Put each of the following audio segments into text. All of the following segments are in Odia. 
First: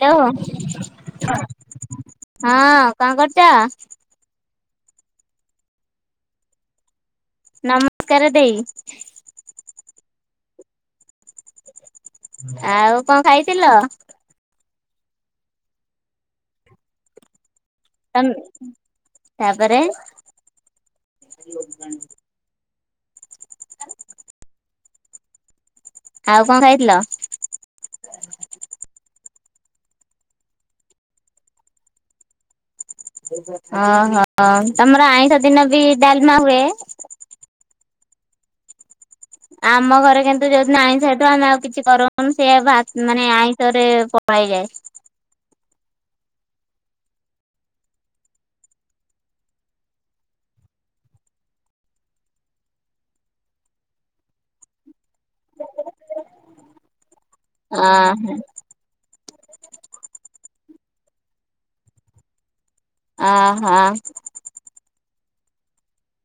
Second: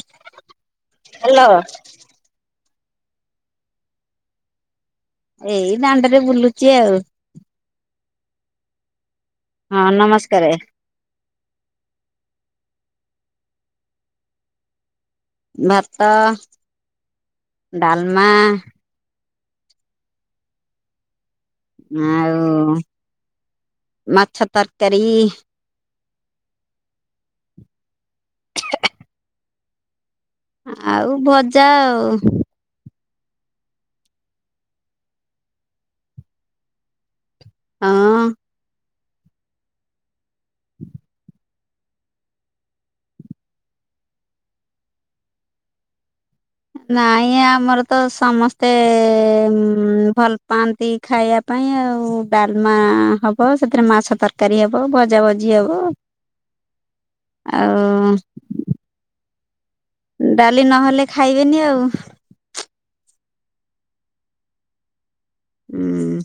ହ୍ୟାଲୋ ହଁ ହ୍ୟାଲୋ। କଣ କରୁଛ। ଏଇ ଦାଣ୍ଡରେ ବୁଲୁଚି ଆଉ। ନମସ୍କାର ଦେଇ ହଁ ନମସ୍କାର। ଆଉ କଣ ଖାଇଥିଲ? ଭାତ ତ ଡାଲମା ତାପରେ ଆଉ ମାଛ ତରକାରୀ। ଆଉ କଣ ଖାଇଥିଲ? ଆଉ ଭଜା ଆଉ ଓହୋ ତମର ଆଇଁଶ ଦିନ ବି ଡାଲମା ହୁଏ। ହଁ। ଆମ ଘରେ କିନ୍ତୁ ଯଦି ଆଇଁଷ ହେଇଥିବ ଆମେ ଆଉ କିଛି କରୁ କଣ ସେଇଆ ଭ ମାନେ ଆଇଁଷରେ ପଳେଇଯାଏ। ନାଇଁ ଆମର ତ ସମସ୍ତେ ଭଲ ପାଆନ୍ତି। ଖାଇବା ପାଇଁ ଆଉ ଡାଲମା ହବ ସେଥିରେ ମାଛ ତରକାରୀ ହବ ଭଜା ଭଜ। ଜି ହବ ଆଉ ଅହୋ ଡାଲି ନହେଲେ ଖାଇବେନି ଆଉ ହ ହଁ। ହୁଁ।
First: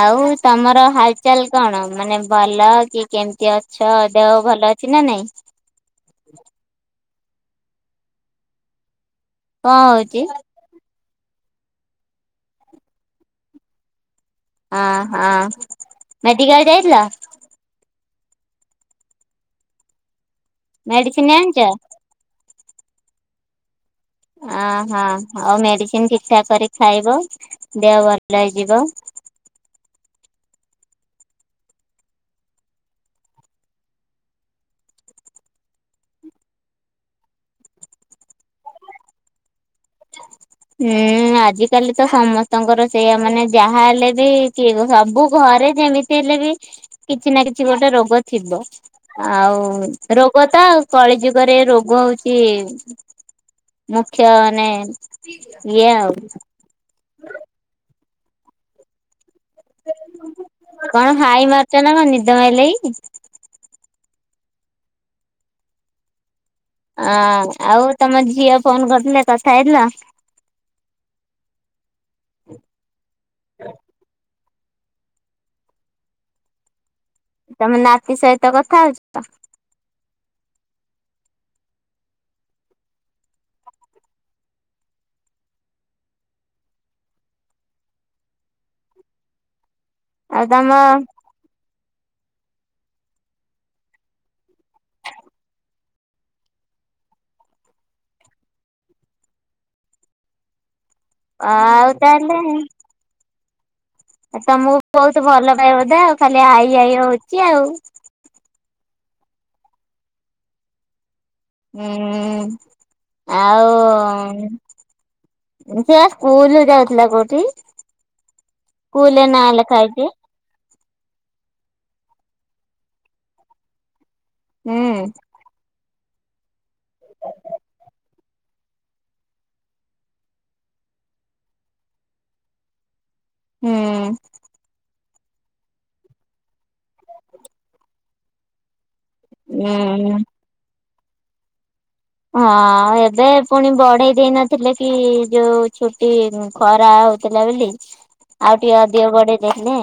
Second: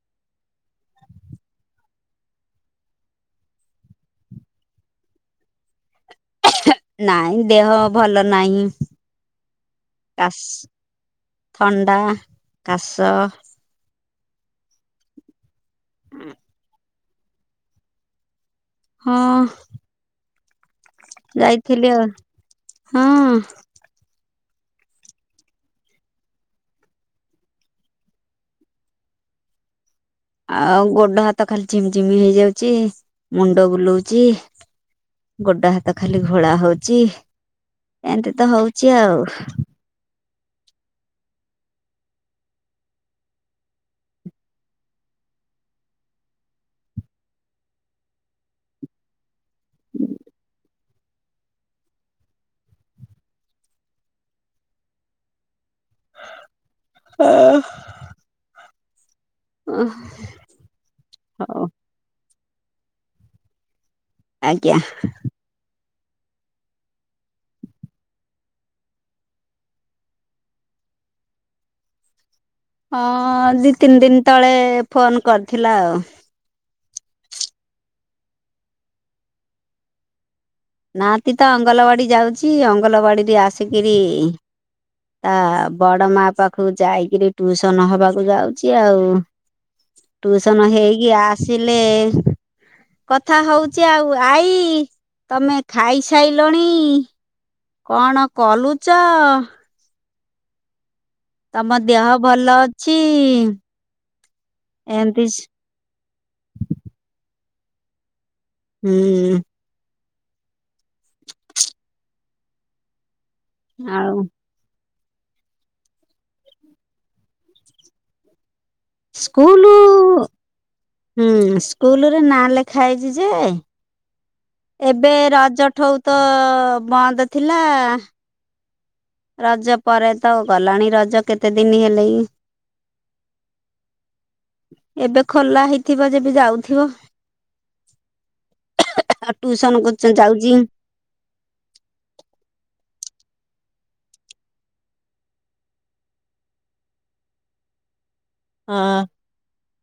ଆଉ ତମର ହାଲଚାଲ କଣ ମାନେ ଭଲ କି କେମିତି ଅଛ ଦେହ ଭଲ ଅ ଅଛି ନା ନାଇଁ? ନାଇଁ ଦେହ ଭଲ ନାହିଁ କଣ ହଉଛି କାଶ ଥଣ୍ଡା କାଶ। ଆହା ମେଡିକାଲ ଯାଇଥିଲ? ହଁ। ମେଡିସିନ ଆଣିଛ? ଯାଇଥିଲି ଆଉ ହଁ। ଅହୋ ଆଉ ମେଡିସିନ ଠିକ ଠାକ କରି ଖାଇବ ଦେହ ଭଲ ହେଇଯିବ। ଆଉ ଗୋଡ ହାତ ଖାଲି ଝିମ୍ ଝିମ ହେଇଯାଉଛି ମୁଣ୍ଡ ବୁଲଉଛି। ଗୋଡ ହାତ ଖାଲି ଘୋଳା ହଉଛି ଏମତି ତ ହଉଛି ଆଉ ହୁଁ ଆଜିକାଲି ତ ସମସ୍ତଙ୍କର ସେଇଆ ମାନେ ଯାହା ହେଲେ ବି କିଏ ସବୁ ଘରେ ଯେମିତି ହେଲେ ବି କିଛି ନା କିଛି ଗୋଟେ ରୋଗ ଥିବ ଆଉ ରୋଗ ତ କଳିଯୁଗରେ ରୋଗ ହଉଛି ମୁଖ୍ୟ ମାନେ ଏଇଆ ଆଉ ହଁ। ଅ କଣ ହାଇ ମାରୁଛ ନା ନିଦ ମାଇଲାଣି? ଆଜ୍ଞା। ଅଁ ଆଉ ତମ ଝିଅ ଫୋନ କରିଥିଲେ କଥା ହେଇଥିଲ? ହଁ ଦି ତିନି ଦିନ ତଳେ ଫୋନ କରିଥିଲା ଆଉ ତମେ ନାତି ସହିତ କଥା ହଉଛ ତ? ନାତି ତ ଅଙ୍ଗଲବାଡି ଯାଉଛି ଅଙ୍ଗଲବାଡ଼ିରୁ ଆସିକିରି। ତା ବଡ ମା ପାଖକୁ ଯାଇକିରି ଟ୍ୟୁସନ ହବାକୁ ଯାଉଛି ଆଉ। ହଁ ଟ୍ୟୁସନ ହେଇକି ଆସିଲେ। କଥା ହଉଚି ଆଉ ଆଇ ତମେ ଖାଇସାଇଲଣି? କଣ କଲୁଚ? ତମ ଆଉ ଦେହ ଭଲ ତାହେଲେ ଅଛି? ତମକୁ ବହୁତ୍ ଏମତି ଭଲ ପାଏ ବୋଧେ ଆଉ ଖାଲି ଆଈ ଆଈ ହଉଛି ଆଉ। ହୁଁ। ହୁଁ ଆଉ ସିଏ ସ୍କୁଲ୍ ଯାଉଥିଲା କୋଉଠି? ସ୍କୁଲରେ ନାଁ ସ୍କୁଲ୍ ଲେଖା ହେଇଛି ହୁଁ ସ୍କୁଲ୍ ରେ ନାଁ ଲେଖା ହେଇଛି ଯେ ହୁଁ ଏବେ ରଜ ଠୁ ତ ବନ୍ଦ ଥିଲା। ରଜ ପରେ ତ ଗଲାଣି ରଜ କେତେ ଦିନ ହେଲେ ହୁଁ। ଏବେ ଖୋଲା ହେଇଥିବ ଯେବେ ଯାଉଥିବ। ଟ୍ୟୁସନ୍ କରୁଛନ୍ତି ଉଁ। ଯାଉଚି। ହଁ ଏବେ ପୁଣି ବଢ଼େଇ ଦେଇ ନଥିଲେ କି ଯୋଉ ଛୁଟି ଖରା ହଉ ଥିଲା ବୋଲି ଆଉ ଟିକେ ଅଧିକ ବଢ଼େଇ ଦେଲେ।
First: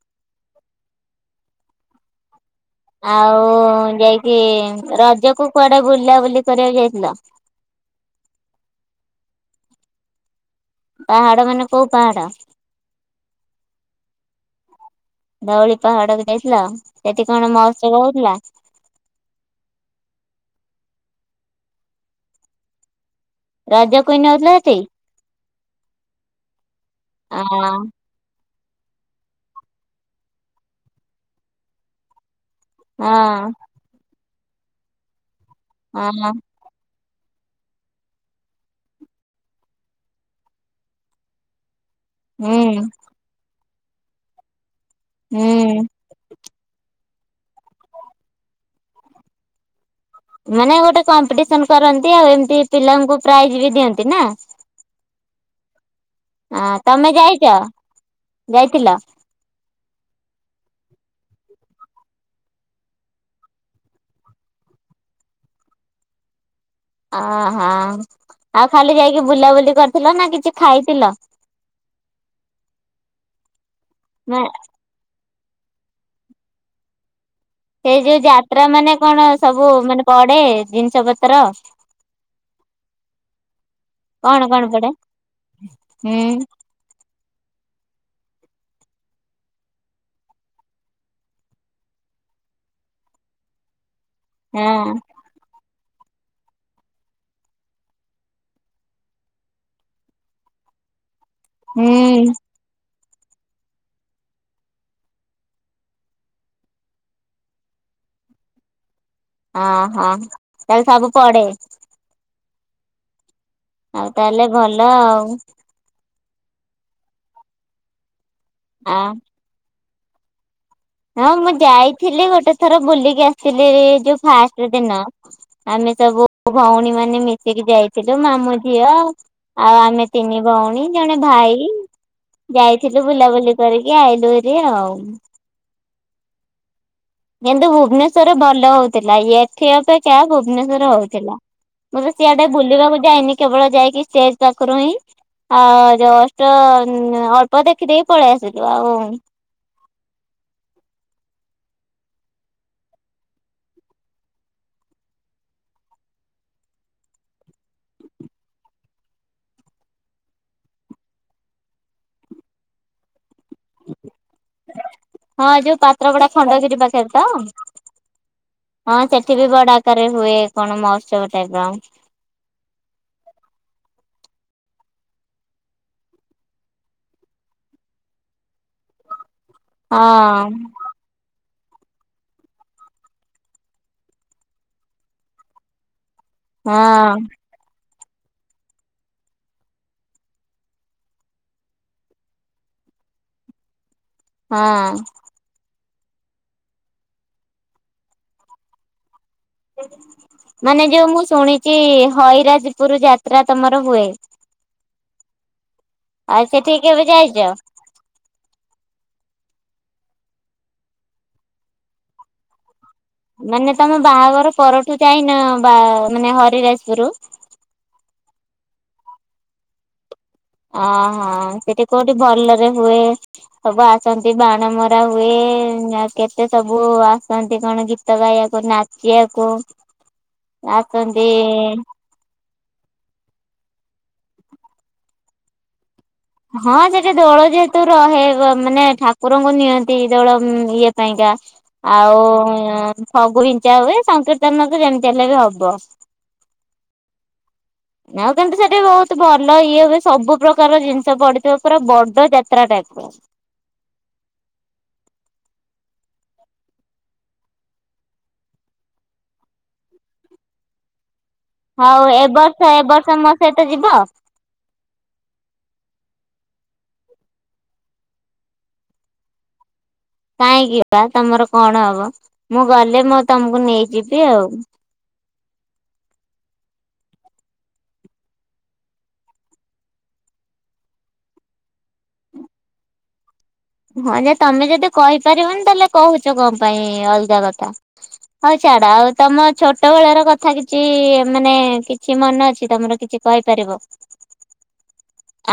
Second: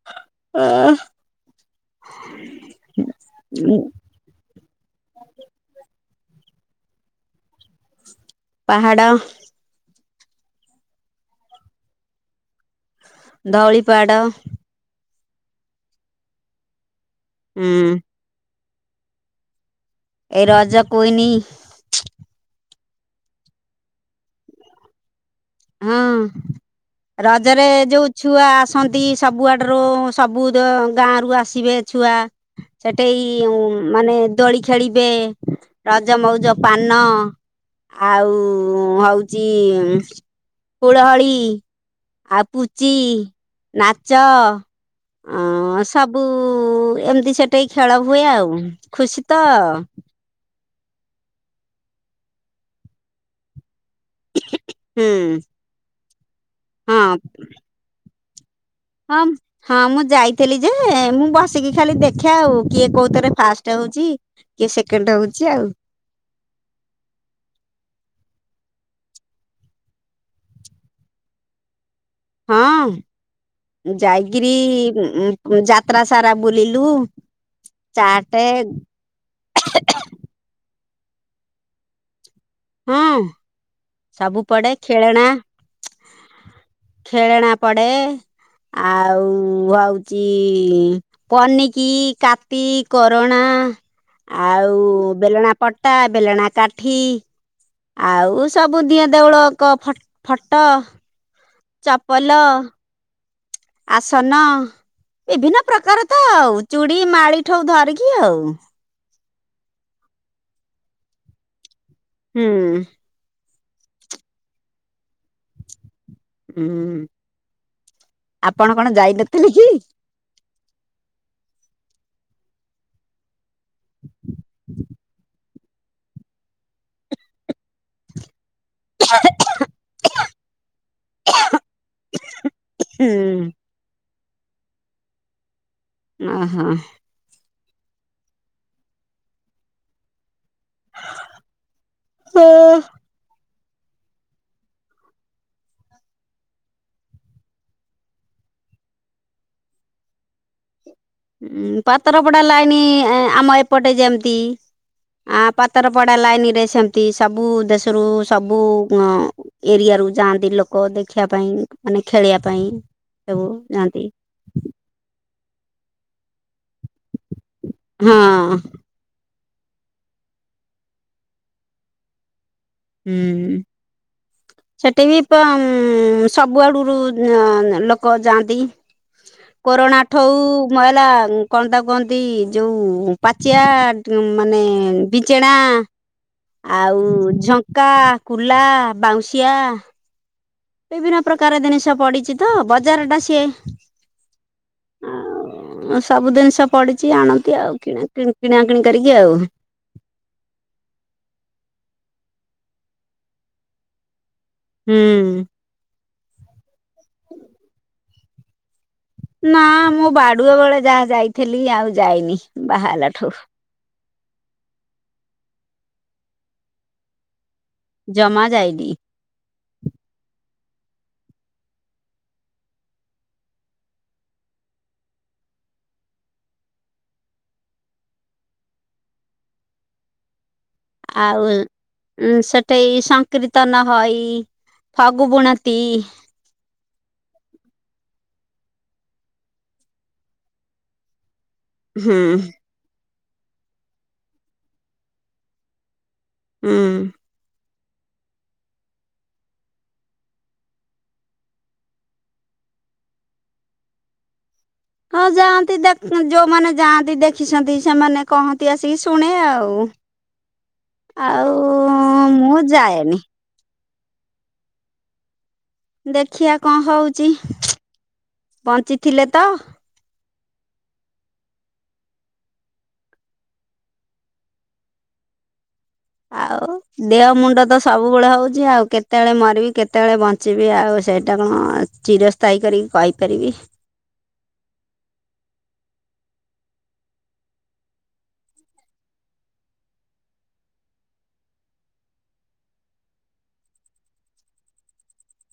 [unintelligible] ଆଉ ଯାଇକି ରଜକୁ କୁଆଡ଼େ ବୁଲା ବୁଲି କରିବାକୁ ଯାଇଥିଲ! ପାହାଡ଼। ପାହାଡ଼ ମାନେ କୋଉ ପାହାଡ଼? ଧଉଳି ପାହାଡ଼। ଧଉଳି ପାହାଡ଼ କୁ ଯାଇଥିଲ ସେଠି କଣ ହୁଁ ମହୋତ୍ସବ ହଉଥିଲା? ଏଇ ରଜ କ୍ୟୁଇନ୍। ରଜ କୁଇନ୍ ହଉଥିଲା ସେଠି? ହୁଁ ରଜରେ ଆଁ ଯୋଉ ଛୁଆ ଆସନ୍ତି ସବୁଆଡ଼ରୁ ସବୁ ଗାଁ ରୁ ଆସିବେ ଛୁଆ। ସେଠେଇ ହଁ ମାନେ ଦୋଳି ଖେଳିବେ ରଜ ହଁ ମଉଜ ପାନ ଆଉ ହଉଚି ହୁଳହୁଳି ଆଉ ହୁଁ ପୁଚି, ନାଚ ହୁଁ ଅ ସବୁ ଏମିତି ସେଠିକି ଖେଳ ହୁଏ ଆଉ ଖୁସି ତ। ମାନେ ଗୋଟେ କମ୍ପିଟିସନ୍ କରନ୍ତି ଆଉ ଏମିତି ପିଲାଙ୍କୁ ପ୍ରାଇଜି ବି ଦିଅନ୍ତି। ହୁଁ। ଆଁ ହଁ ତମେ ଯାଇଛ ଯାଇଥିଲ? [unintelligible] ହଁ ମୁଁ ଯାଇଥିଲି ଯେ ମୁଁ ବସିକି ଖାଲି ଦେଖେ ଆଉ କିଏ କୋଉଥିରେ ଫାଷ୍ଟ୍ ହଉଛି। କିଏ ସେକେଣ୍ଡ୍ ହଉଛି ଆଉ। ଓ ହୋ ଆଉ ଖାଲି ଯାଇକି ବୁଲାବୁଲି କରିଥିଲ ନା କିଛି ଖାଇଥିଲ? ହଁ ନା ଯାଇକିରି ଯା ଯାତ୍ରା ସାରା ବୁଲିଲୁ। ସେଇ ଯୋଉ ଚାଟେ ଯାତ୍ରା ମାନେ କଣ ସବୁ ମାନେ ପଡ଼େ ଜିନିଷ ପତ୍ର। ହଁ ସବୁ କଣ କଣ ପଡ଼େ ପଡେ ଖେଳେଣା। ହୁଁ ଖେଳେଣା ପଡ଼େ ଆଉ ହଉଚି ପନିକି, କାତି, କରୋଣା। ଆଉ ହଁ ବେଲଣା ପଟା, ବେଲଣା କାଠି। ଆଉ ସବୁ ଦିଅଁ ଦେଉଳ ଙ୍କ ଫଟୋ, ହୁଁ ଚପଲ। ଆସନ ବିଭିନ୍ନ ପ୍ରକାର ତ ଆଉ ଚୁଡ଼ି, ମାଳି ଠୁ ଧରିକି ଆଉ। ଓ ହୋ ତାହେଲେ ସବୁ ପଡ଼େ। ହୁଁ। ଆଉ ତାହେଲେ ଭଲ ଆଉ। ହୁଁ ଆପଣ କଣ ଆ ଯାଇନଥିଲେ କି? ହଁ ମୁଁ ଯାଇଥିଲି ଗୋଟେ ଥର ବୁଲିକି ଆସିଥିଲି ଯୋଉ ଫାଷ୍ଟ ଦିନ। ଆମେ ସବୁ ଭଉଣୀ ମାନେ ମିଶିକି ଯାଇଥିଲୁ ମାମୁଁ ଝିଅ ଆଉ ଆମେ ତିନି ଭଉଣୀ ଜଣେ ଭାଇ। ଯାଇଥିଲୁ ହୁଁ ବୁଲାବୁଲି କରିକି ଆଇଲୁ ହେରି ଆଉ। ଓହୋ। କିନ୍ତୁ ଭୁବନେଶ୍ଵର ରେ ଭଲ ହଉଥିଲା। ଇଏ ଏଠି ଅପେକ୍ଷା ଭୁବନେଶ୍ଵର ହଉଥିଲା। ମୁଁ ତ ସିଆଡ଼େ ଉଁ ବୁଲିବାକୁ ଯାଇନି। କେବଳ ଯାଇକି ଷ୍ଟେଜ ପାଖରୁ ହିଁ ଆଉ ଜଷ୍ଟ ଅଳ୍ପ ଦେଖିଦେଇକି ପଳେଇ ଆସିଲୁ। ଆଉ ଉଁ ପାତରପଡ଼ା ଲାଇନ ଆମ ଏପଟେ ଯେମତି। ଆଁ ପାତର ପଡ଼ୀ ଲାଇନ ରେ ସେମିତି ସବୁ ଦେଶରୁ ସବୁ ଏରିଆ ରୁ ଯାଆନ୍ତି ଲୋକ ଦେଖିବା ପାଇଁ ମାନେ ଖେଳିବା ପାଇଁ ସବୁ ଯାଆନ୍ତି। ହଁ ଯୋଉ ପାତ୍ରପଡ଼ା ଖଣ୍ଡଗିରି ପାଖରେ ତ? ହଁ ହଁ ସେଠି ବି ବଡ଼ ଆକାରରେ ହୁଏ କଣ ମହୋତ୍ସବ ଟାଇପ୍ ର। ହୁଁ ହୁଁ। ସେଠି ବି ସବୁ ଆଡ଼ୁରୁ ଲୋକ ଯାଆନ୍ତି। [inaudible] କୋରଣା ଠଉ ହଁ କଣ ତାକୁ କୁହନ୍ତି? ଯୋଉ ପାଚିଆ ମାନେ ବିଞ୍ଚେଣା। ଆଉ ଝଙ୍କା କୁଲା ବାଉଁଶିଆ। ବିଭିନ୍ନ ପ୍ରକାର ଜିନିଷ ପଡି଼ଛି ତ ବଜାର ଟା ସିଏ। ହଁ। ସବୁ ଜିନିଷ ପଡି଼ଛି ଆଣନ୍ତି ଆଉ କିଣା କିିଣି କରିକି ଆଉ। ମାନେ ଯୋଉ ମୁଁ ଶୁଣିଛି ହଇରାଜପୁର ଯାତ୍ରା ତମର ହୁଏ। ହୁଁ। ଆଉ ସେଠିକି କେବେ ଯାଇଛ? ନା ମୁଁ ବାଡୁ଼ଆ ବେଳେ ଯାହା ଯାଇଥିଲି ଆଉ ଯାଇନି ବାହା ହେଲାଠୁ। ମାନେ ତମେ ବାହାଘର ପରଠୁ ଯାଇନ ବା ମାନେ ହରିରାଜପୁର। ଜମା ଯାଇନି। ଓହୋ ସେଠି କୋଉଠି ଭଲରେ ହୁଏ? ସବୁ ଆସନ୍ତି ବାଣ ମରା ହୁଏ କେତେ ସବୁ ଆସନ୍ତି କଣ ଗୀ ଗୀତ ଗାଇବାକୁ, ନାଚିବାକୁ ଆସନ୍ତି। ଉଁ ସେଠେଇ ସଂକୀର୍ତ୍ତନ ହଇ ଫଗୁ ବୁଣତି। ହଁ ସେଠି ଦୋଳ ଯେହେତୁ ରହେ ମାନେ ଠାକୁରଙ୍କୁ ନିଅନ୍ତି ଦୋଳ ଇଏ ପାଇଁକା। ହୁଁ ଆଉ ଫଗୁ ବିଞ୍ଚା ହୁଏ ସଂକୀର୍ତ୍ତନ ତ ଯେମିତି ହେଲେ ବି ହବ। ହୁଁ। ଆଉ କିନ୍ତୁ ସେଠି ବହୁତ ଭଲ ଇଏ ବି ସବୁ ପ୍ରକାରର ଜିନିଷ ପଡି଼ଥିବ ପୁରା ବଡ ଯାତ୍ରା ଟା। ହ। ହଁ ଯାଆନ୍ତି ଦେଖ ଯୋଉମାନେ ଯାଆନ୍ତି ଦେଖିଛନ୍ତି ସେମାନେ କହନ୍ତି ଆସିକି ଶୁଣେ ଆଉ। [inaudible] ଆଉ ହଉ ଏବ ମୁଁ ବର୍ଷ ଏବ ବର୍ଷ ଯାଏନି ମୋ ସହିତ ଯିବ? ଦେଖିବା କଣ ହଉଚି? ବଞ୍ଚିଥିଲେ ତ। କାହିଁକି ବା ତମର କଣ ହବ? ମୁଁ ଗଲେ ମୁଁ ତମକୁ ନେଇଯିବି ଆଉ। ଆଉ ଦେହ ମୁଣ୍ଡ ତ ସବୁବେଳେ ହଉଛି ଆଉ କେତେବେଳେ ମରିବି କେତେବେଳେ ବ ଞ୍ଚିବି ଆଉ ସେଇଟା କଣ ଚିରସ୍ଥାୟୀ କରିକି କହିପାରିବି। ହଁ ଯେ ତମେ ଯଦି କହିପାରିବନି ତାହେଲେ କହୁଛ କଣପାଇଁ ଅଲଗା କଥା। ହଉ ଛାଡ ଆଉ ତମ ଛୋଟବେଳର କଥା କିଛି ମାନେ କିଛି ମନେ ଅଛି ତମର କିଛି? କହିପାରିବ?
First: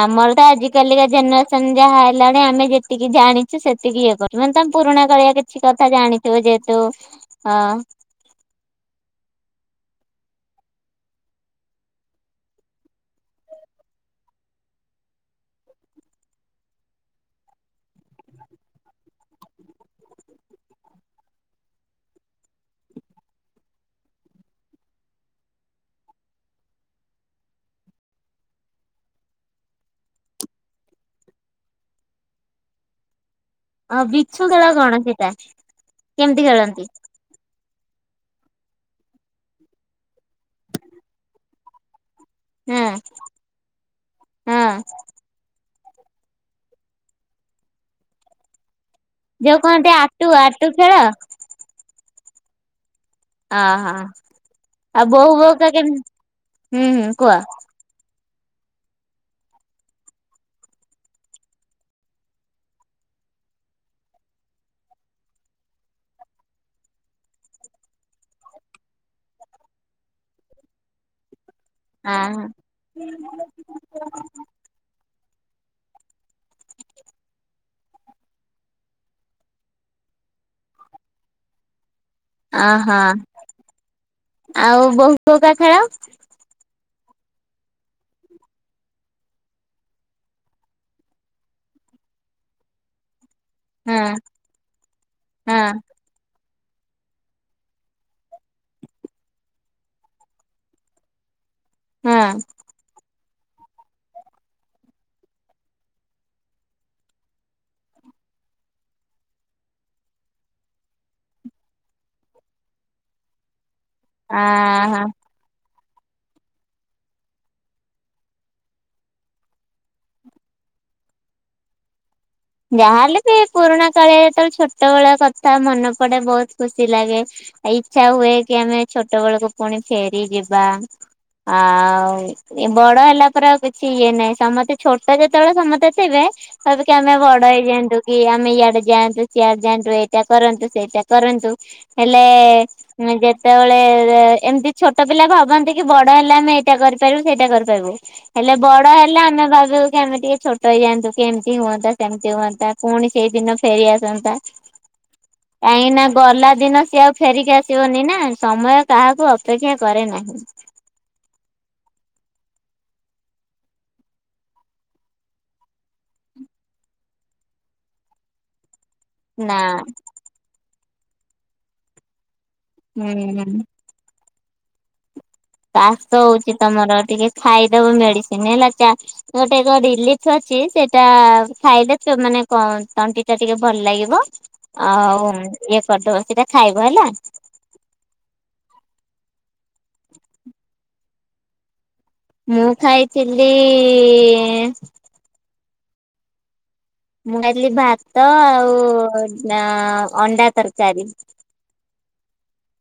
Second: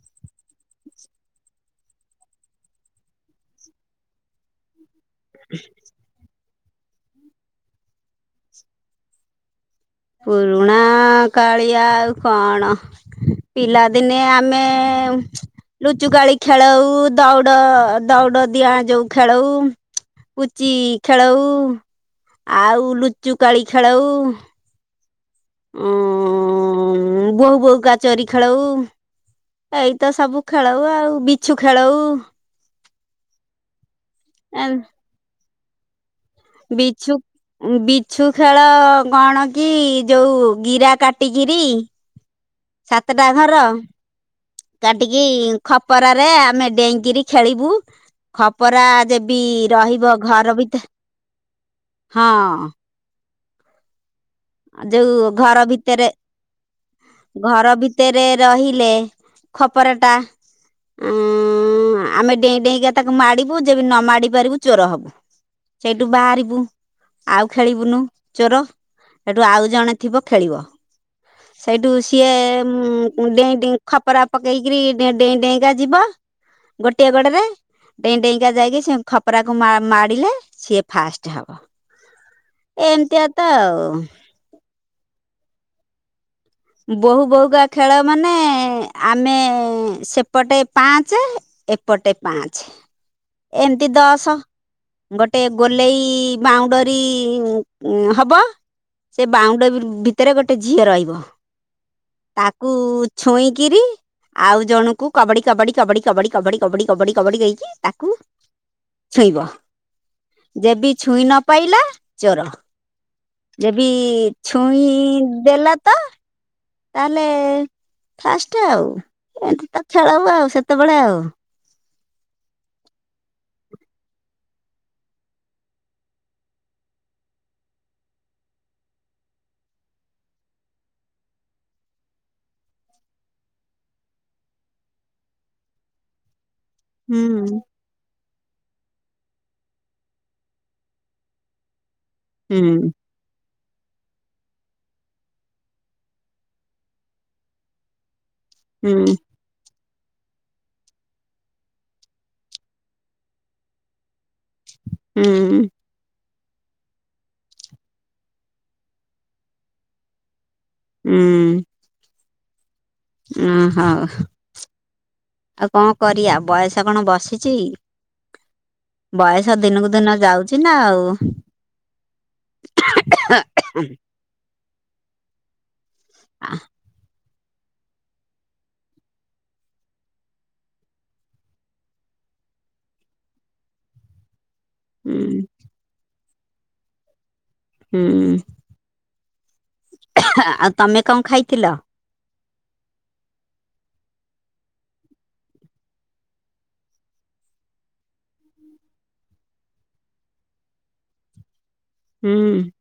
ଆମର ତ ଆଜିକାଲିକା ଜେନେରେସନ ଯାହା ହେଲାଣି ଆମେ ଯେ ତିିକି ଜାଣିଛୁ ସେତିକି ଇଏ କରୁ ମାନେ ତମେ ପୁରୁଣା କାଳିଆ କିଛି କଥା ଜାଣି ଥିବ ଯେହେତୁ ଅଁ। ପୁରୁଣା କାଳିଆ ଆଉ କଣ। ପିଲାଦିନେ ଆମେ। ଲୁଚୁକାଳି ଖେଳଉ ଦୌଡ ଦୌଡଡିଆଁ ଯୋଉ ଖେଳଉ। ପୁଚି ଖେଳଉ ଆଉ ଲୁଚୁକାଳି ଖେଳଉ। ଉଁ ବୋହୂବୋହୂକା ଚୋରି ଖେଳଉ। ଏଇତ ସବୁ ଖେଳଉ ଆଉ ବିଛୁ ଖେଳଉ। ଅଁ ବିଛୁ ଖେଳ କଣ ସେଇଟା? ବିଛୁ। ଅଁ ବିଛୁଖେଳ କଣ କି ଯୋଉ ଗିରା କାଟିକିରି। ହଁ ସାତଟା ଘର ହଁ କାଟିକି। ଖପରାରେ ଆମେ ଡେଇଙ୍କିରି ଖେଳିବୁ ଖପରା ଯେ ବି ଯୋଉ କହନ୍ତି ରହିବ ଆଟୁ ଘର ଆଟୁ ବିତେ। ଖେଳ ହଁ। ଅହ ଆଉ ଯୋଉ ବୋହୁ ଘର ବୋହୁକା କେନ ଭିତରେ ହୁଁ ହୁଁ କୁହ। ତେରେ ରହିଲେ ଖପରାଟା। ଉ ଆମେ ଡେଇଁ ଡେଇଁକା ତାକୁ ମାଡିବୁ ଯେ ବି ନମାଡି ପାରିବୁ ଚୋର ହବୁ। ସେଇଠୁ ବାହାରିବୁ ଆଉ ଖେଳିବୁନୁ ଚୋର। ହେଠୁ ଆଉଜଣେ ଥିବ ଖେଳିବ। ସେଇଠୁ ସିଏ ଅହ ଉମ୍ ଡେଇଁ ଡେଇଁ ଖପରା ପକେଇ। କିରି ଡେଇଁ ଡେଇଁକା ଯିବ ଗୋଟିଏ ଗୋଡରେ। ଡେଇଁ ଡେଇଁକା ଯାଇକି ସେ ଖପରାକୁ ମା ମାଡ଼ିଲେ ସିଏ ଫାଷ୍ଟ ହବ। ଅହ ଏମିତିଆ ତ ଆଉ ବୋହୁ ବୋହୁକା ଖେଳ? ବୋହୁ ବୋହୁକା ଖେଳ ମାନେ ଆମେ ସେପଟେ ପାଞ୍ଚେ। ଏପଟେ ପାଞ୍ଚେ ଏମତି ହଁ ଦଶ ଗୋଟେ ହଁ ଗୋଲେଇ। ବାଉଣ୍ଡରୀ ହବ ସେ ବାଉଣ୍ଡରୀ ଭିତେରେ ଗୋଟେ ଝିଅ ରହିବ। ହଁ ତାକୁ ଛୁଇଁକିରି। ଆଉ ଜଣୁକୁ କବାଡି କବାଡି କବାଡି କବାଡି କବାଡି କବାଡି କବାଡି କବାଡି ହେଇକି ତାକୁ। ଛୁଇଁବ ଯେବି ଛୁଇଁ ନପାଇଲା ଚୋର। ଯେବି ଅହ ଛୁଇଁ ଦେଲା। ତ ତାହେଲେ ଫାଷ୍ଟେ ଆଉ ଏନ୍ତି ତ ଖେଳହୁଏ ଆଉ ସେତେବେଳେ ଆଉ। ଯାହାହେଲେ ବି ପୁରୁଣା କାଳେ ତ ଛୋଟବେଳ କଥା ମନେପଡେ ବହୁତ ଖୁସି ଲାଗେ। ଇଚ୍ଛା ହୁଏ କି ଆମେ ଛୋଟବେଳକୁ ପୁଣି ଫେରିଯିବା ଆଉ। ବଡ ହେଲା ପରେ ଆଉ କିଛି ଇଏ ନାହିଁ ସମସ୍ତେ ଛୋଟ ଯେତେବେଳେ ସମସ୍ତେ ଥିବେ କହିବେ କି ଆମେ ହୁଁ ବ ଯାଆନ୍ତୁ କି ଆମେ ଇଆଡେ ଯାଆନ୍ତୁ ସିଆଡେ ଯାଆନ୍ତୁ ଏଇଟା କରନ୍ତୁ ସେଇଟା କରନ୍ତୁ। ହେଲେ ହୁଁ ମୁଁ ଯେ ତେବେଳେ ଯେ ଏମତି ଛୋଟପିଲା ଭାବନ୍ତିକି ବଡହେଲେ ଆମେ ଏଟା କରିପାରିବୁ ସେଇଟା କରିପାରିବୁ। ହେଲେ ହୁଁ ବଡହେଲେ ଆମେ ଭାବୁଚୁ କି ଆମେ ଟିକେ ଛୋଟ ହେଇଯାଆନ୍ତୁକି ଏମିତି ହୁଅନ୍ତା। ସେମତି ହୁଅନ୍ତା, ପୁଣି ସେଇଦିନ ଫେରିଆସନ୍ତା। ହୁଁ। କାହିଁକି ନା ଗଲା ଦିନ ସିଏ ଆଉ ଫେରିକି ଆସିବନି ନା, ସମୟ କାହାକୁ ଅପେକ୍ଷା କରେ ନାହିଁ। ହୁଁ। ହୁଁ ହଉ। ଆଉ କଣ କରିଆ, ବୟସ କଣ ବସିଛି? ବୟସ ନା ଦିନକୁ ଦିନ ଯାଉଛି ନା ଆଉ। ହୁଁ। [inaudible] କାସ୍ ତ ହଉଛି ତମର ଟିକେ ଖାଇଦବ ମେଡିସିନ ହେଲା, ଚା ଗୋଟେ ଏକ ରିଲିଫ ଅଛି ସେଇଟା ଖାଇଲେ ସେ ମାନେ କଣ ତଣ୍ଟି ଟା ଟିକେ ଭଲ ଲାଗିବ, ହୁଁ ଆଉ ଇଏ କରଦବ ସେଇଟା ଖାଇବ ହେଲା। ହୁଁ। ଆଉ ତମେ କଣ ଖାଇଥିଲ? ମୁଁ ଖାଇଥିଲି ମୁଁ ଖାଇଥିଲି ଭାତ ଆଉ ଅ ଅଣ୍ଡା ତରକାରୀ। ହୁଁ।